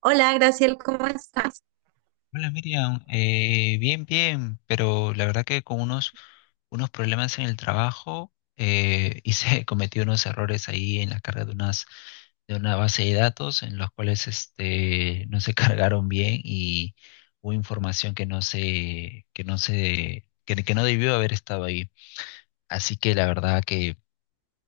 Hola, Graciel, ¿cómo estás? Hola Miriam, bien, bien, pero la verdad que con unos problemas en el trabajo. Hice, cometí unos errores ahí en la carga de de una base de datos en los cuales este, no se cargaron bien y hubo información que que no debió haber estado ahí. Así que la verdad que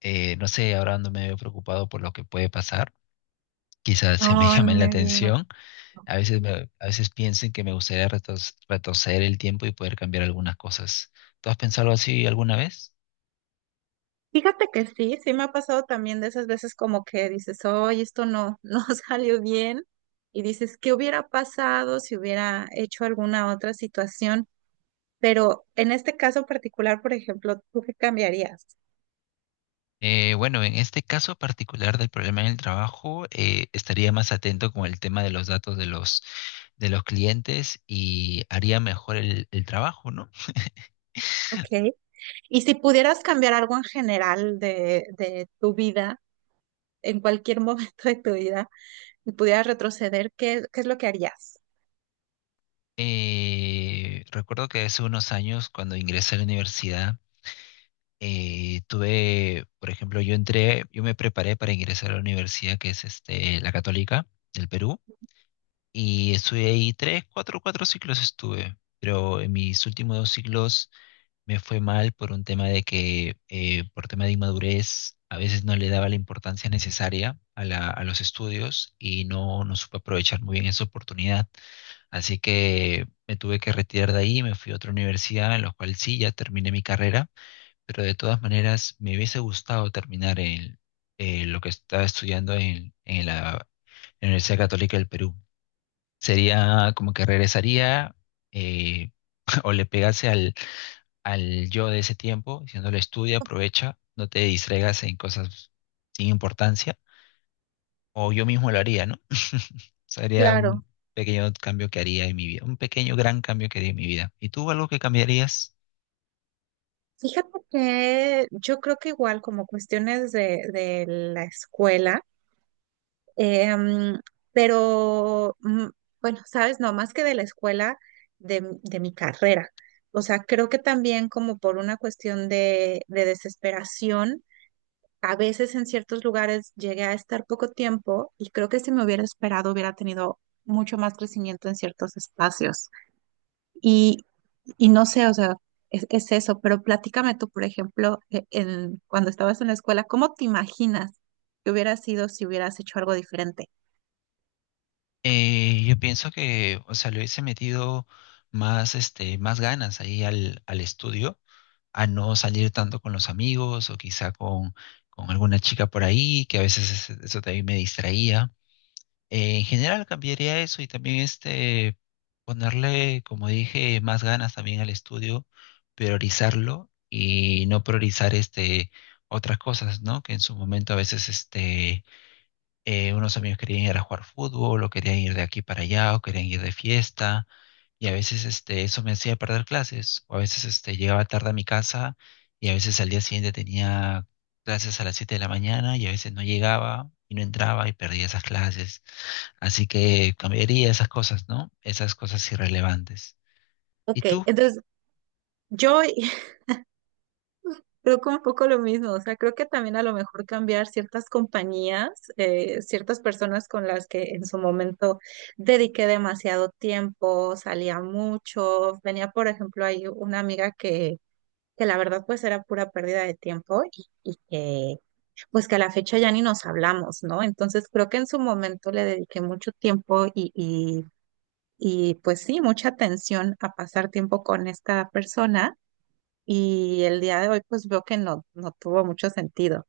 no sé, ahora ando medio preocupado por lo que puede pasar. Quizás se me No, no llame la me digas. atención a veces, a veces pienso en que me gustaría retroceder el tiempo y poder cambiar algunas cosas. ¿Tú has pensado así alguna vez? Fíjate que sí, sí me ha pasado también de esas veces como que dices, oye, esto no, no salió bien. Y dices, ¿qué hubiera pasado si hubiera hecho alguna otra situación? Pero en este caso particular, por ejemplo, ¿tú qué cambiarías? Bueno, en este caso particular del problema en el trabajo, estaría más atento con el tema de los datos de de los clientes y haría mejor el trabajo, ¿no? Ok. Y si pudieras cambiar algo en general de tu vida, en cualquier momento de tu vida, y pudieras retroceder, ¿qué, qué es lo que harías? Recuerdo que hace unos años, cuando ingresé a la universidad, tuve, por ejemplo, yo entré, yo me preparé para ingresar a la universidad que es este, la Católica del Perú. Y estuve ahí tres, cuatro ciclos estuve, pero en mis últimos dos ciclos me fue mal por un tema de que, por tema de inmadurez, a veces no le daba la importancia necesaria a a los estudios y no, no supe aprovechar muy bien esa oportunidad. Así que me tuve que retirar de ahí, me fui a otra universidad, en la cual sí, ya terminé mi carrera, pero de todas maneras me hubiese gustado terminar lo que estaba estudiando en la Universidad Católica del Perú. Sería como que regresaría, eh, o le pegase al, al yo de ese tiempo, diciéndole estudia, aprovecha, no te distraigas en cosas sin importancia, o yo mismo lo haría, ¿no? Sería Claro. un pequeño cambio que haría en mi vida, un pequeño gran cambio que haría en mi vida. ¿Y tú algo que cambiarías? Fíjate que yo creo que igual como cuestiones de la escuela, em, pero bueno, sabes, no, más que de la escuela, de, de mi carrera. O sea, creo que también como por una cuestión de desesperación, a veces en ciertos lugares llegué a estar poco tiempo y creo que si me hubiera esperado hubiera tenido mucho más crecimiento en ciertos espacios. Y no sé, o sea, es eso, pero platícame tú, por ejemplo, en, cuando estabas en la escuela, ¿cómo te imaginas que hubiera sido si hubieras hecho algo diferente? Yo pienso que, o sea, le hubiese metido más, este, más ganas ahí al, al estudio, a no salir tanto con los amigos o quizá con alguna chica por ahí, que a veces eso también me distraía. En general cambiaría eso y también este ponerle, como dije, más ganas también al estudio, priorizarlo y no priorizar este otras cosas, ¿no? Que en su momento a veces unos amigos querían ir a jugar fútbol, o querían ir de aquí para allá, o querían ir de fiesta, y a veces este, eso me hacía perder clases, o a veces este, llegaba tarde a mi casa, y a veces al día siguiente tenía clases a las 7 de la mañana, y a veces no llegaba, y no entraba, y perdía esas clases. Así que cambiaría esas cosas, ¿no? Esas cosas irrelevantes. Ok, ¿Y tú? entonces yo creo que un poco lo mismo, o sea, creo que también a lo mejor cambiar ciertas compañías, ciertas personas con las que en su momento dediqué demasiado tiempo, salía mucho, tenía, por ejemplo, ahí una amiga que la verdad pues era pura pérdida de tiempo y pues que a la fecha ya ni nos hablamos, ¿no? Entonces creo que en su momento le dediqué mucho tiempo y pues sí, mucha atención a pasar tiempo con esta persona y el día de hoy pues veo que no, no tuvo mucho sentido.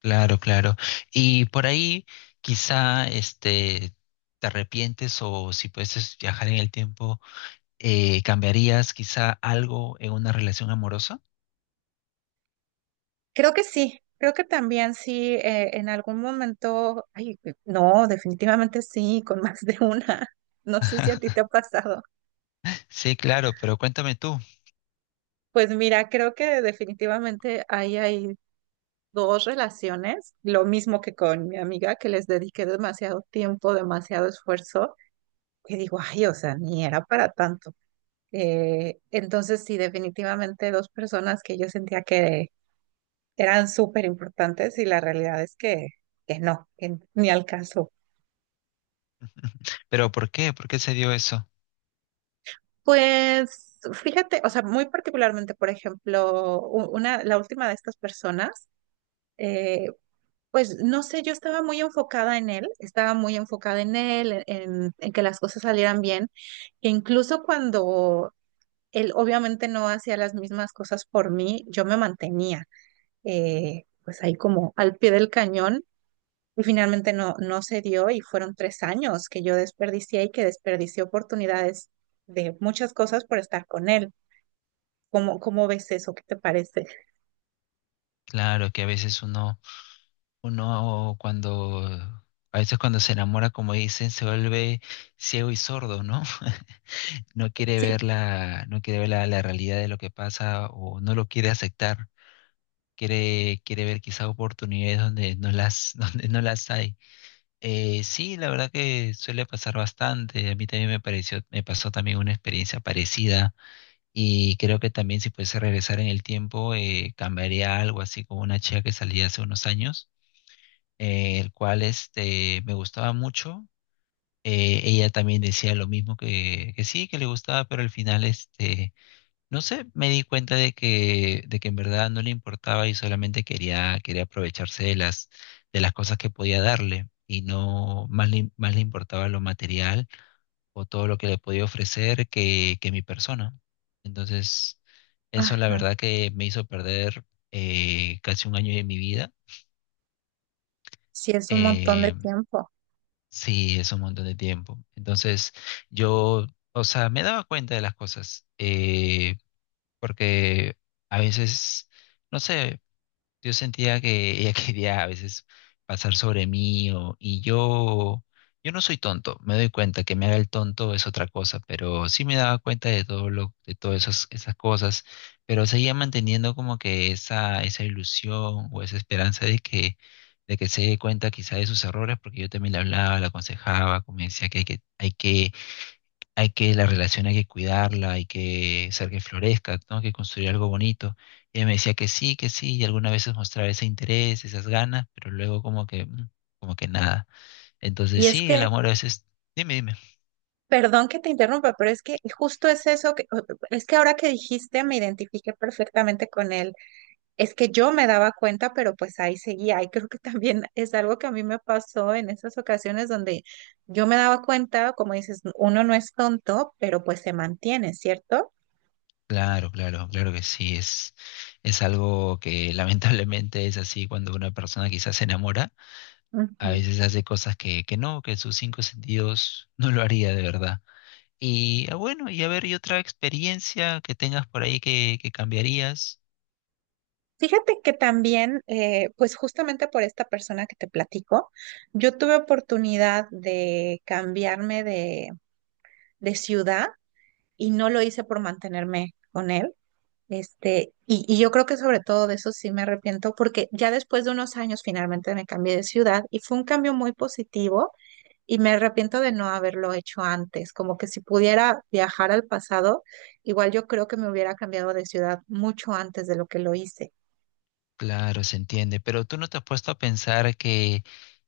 Claro, claro. Y por ahí, quizá, este, te arrepientes, o si puedes viajar en el tiempo, ¿cambiarías quizá algo en una relación amorosa? Creo que sí, creo que también sí, en algún momento, ay, no, definitivamente sí, con más de una. No sé si a ti te ha pasado. Sí, claro, pero cuéntame tú. Pues mira, creo que definitivamente ahí hay dos relaciones, lo mismo que con mi amiga, que les dediqué demasiado tiempo, demasiado esfuerzo, que digo, ay, o sea, ni era para tanto. Entonces, sí, definitivamente dos personas que yo sentía que eran súper importantes y la realidad es que no, que ni al caso. ¿Pero por qué? ¿Por qué se dio eso? Pues fíjate, o sea, muy particularmente, por ejemplo, una, la última de estas personas, eh, pues no sé, yo estaba muy enfocada en él, estaba muy enfocada en él, en que las cosas salieran bien, que incluso cuando él obviamente no hacía las mismas cosas por mí, yo me mantenía, pues ahí como al pie del cañón y finalmente no, no se dio y fueron tres años que yo desperdicié y que desperdicié oportunidades de muchas cosas por estar con él. ¿Cómo, cómo ves eso? ¿Qué te parece? Claro que a veces uno cuando, a veces cuando se enamora, como dicen, se vuelve ciego y sordo, ¿no? No quiere ver Sí, no quiere ver la realidad de lo que pasa o no lo quiere aceptar. Quiere, quiere ver quizá oportunidades donde no donde no las hay. Sí, la verdad que suele pasar bastante. A mí también me pareció, me pasó también una experiencia parecida y creo que también si pudiese regresar en el tiempo, cambiaría algo así como una chica que salía hace unos años, el cual este me gustaba mucho. Ella también decía lo mismo que sí, que le gustaba, pero al final este no sé, me di cuenta de que en verdad no le importaba y solamente quería, quería aprovecharse de de las cosas que podía darle y no más más le importaba lo material o todo lo que le podía ofrecer que mi persona. Entonces, eso la ajá, verdad que me hizo perder casi un año de mi vida. sí es un montón de Eh, tiempo. sí, es un montón de tiempo. Entonces, yo, o sea, me daba cuenta de las cosas, porque a veces... No sé. Yo sentía que ella quería a veces pasar sobre mí o, y yo no soy tonto, me doy cuenta que me haga el tonto es otra cosa, pero sí me daba cuenta de todo lo, de todas esas, esas cosas, pero seguía manteniendo como que esa ilusión o esa esperanza de de que se dé cuenta quizá de sus errores, porque yo también le hablaba, le aconsejaba, como me decía que la relación hay que cuidarla, hay que hacer que florezca, ¿no? Que construir algo bonito. Y ella me decía que sí, y algunas veces mostraba ese interés, esas ganas, pero luego como que, como que nada. Entonces Y es sí, el que amor a veces, dime, dime. perdón que te interrumpa, pero es que justo es eso que, es que ahora que dijiste me identifiqué perfectamente con él. Es que yo me daba cuenta, pero pues ahí seguía. Y creo que también es algo que a mí me pasó en esas ocasiones donde yo me daba cuenta, como dices, uno no es tonto, pero pues se mantiene, ¿cierto? Claro, claro, claro que sí, es algo que lamentablemente es así cuando una persona quizás se enamora, a Ujú. veces hace cosas que no, que sus cinco sentidos no lo haría de verdad. Y ah, bueno, y a ver, ¿y otra experiencia que tengas por ahí que cambiarías? Fíjate que también, pues justamente por esta persona que te platico, yo tuve oportunidad de cambiarme de ciudad y no lo hice por mantenerme con él. Este, y yo creo que sobre todo de eso sí me arrepiento porque ya después de unos años finalmente me cambié de ciudad y fue un cambio muy positivo y me arrepiento de no haberlo hecho antes, como que si pudiera viajar al pasado, igual yo creo que me hubiera cambiado de ciudad mucho antes de lo que lo hice. Claro, se entiende, pero tú no te has puesto a pensar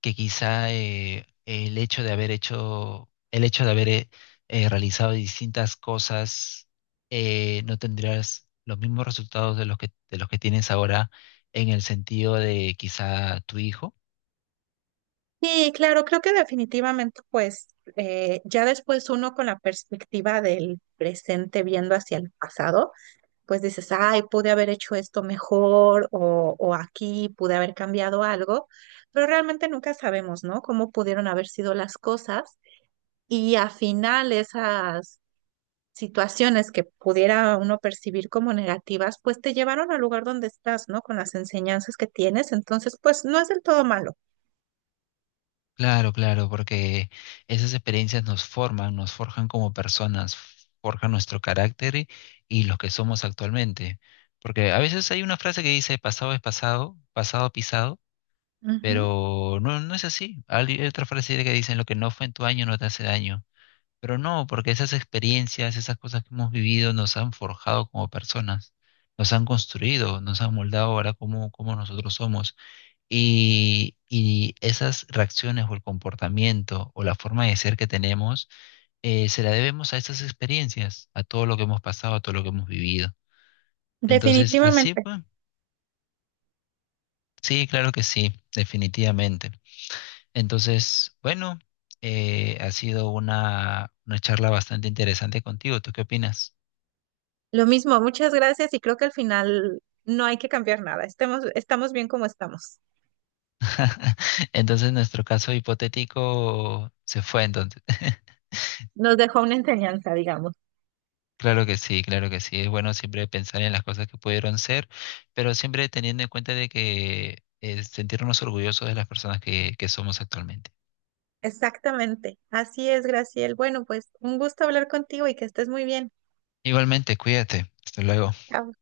que quizá el hecho de haber hecho, el hecho de haber realizado distintas cosas, no tendrías los mismos resultados de de los que tienes ahora en el sentido de quizá tu hijo. Sí, claro, creo que definitivamente pues, ya después uno con la perspectiva del presente viendo hacia el pasado pues dices, ay, pude haber hecho esto mejor o aquí pude haber cambiado algo, pero realmente nunca sabemos, ¿no? Cómo pudieron haber sido las cosas y al final esas situaciones que pudiera uno percibir como negativas, pues te llevaron al lugar donde estás, ¿no? Con las enseñanzas que tienes, entonces, pues no es del todo malo. Claro, claro, porque esas experiencias nos forman, nos forjan como personas, forjan nuestro carácter y los que somos actualmente. Porque a veces hay una frase que dice, pasado es pasado, pasado pisado. Ujú. Pero no, no es así. Hay otra frase que dicen, lo que no fue en tu año no te hace daño. Pero no, porque esas experiencias, esas cosas que hemos vivido nos han forjado como personas, nos han construido, nos han moldado ahora como, como nosotros somos. Y esas reacciones o el comportamiento o la forma de ser que tenemos, se la debemos a esas experiencias, a todo lo que hemos pasado, a todo lo que hemos vivido. Entonces, así Definitivamente. pues, sí, claro que sí, definitivamente. Entonces, bueno, ha sido una charla bastante interesante contigo. ¿Tú qué opinas? Lo mismo, muchas gracias y creo que al final no hay que cambiar nada, estemos, estamos bien como estamos. Entonces, nuestro caso hipotético se fue entonces. Nos dejó una enseñanza, digamos. Claro que sí, claro que sí. Es bueno siempre pensar en las cosas que pudieron ser, pero siempre teniendo en cuenta de que sentirnos orgullosos de las personas que somos actualmente. Exactamente. Así es, Graciel. Bueno, pues un gusto hablar contigo y que estés muy bien. Igualmente, cuídate. Hasta luego. Chao.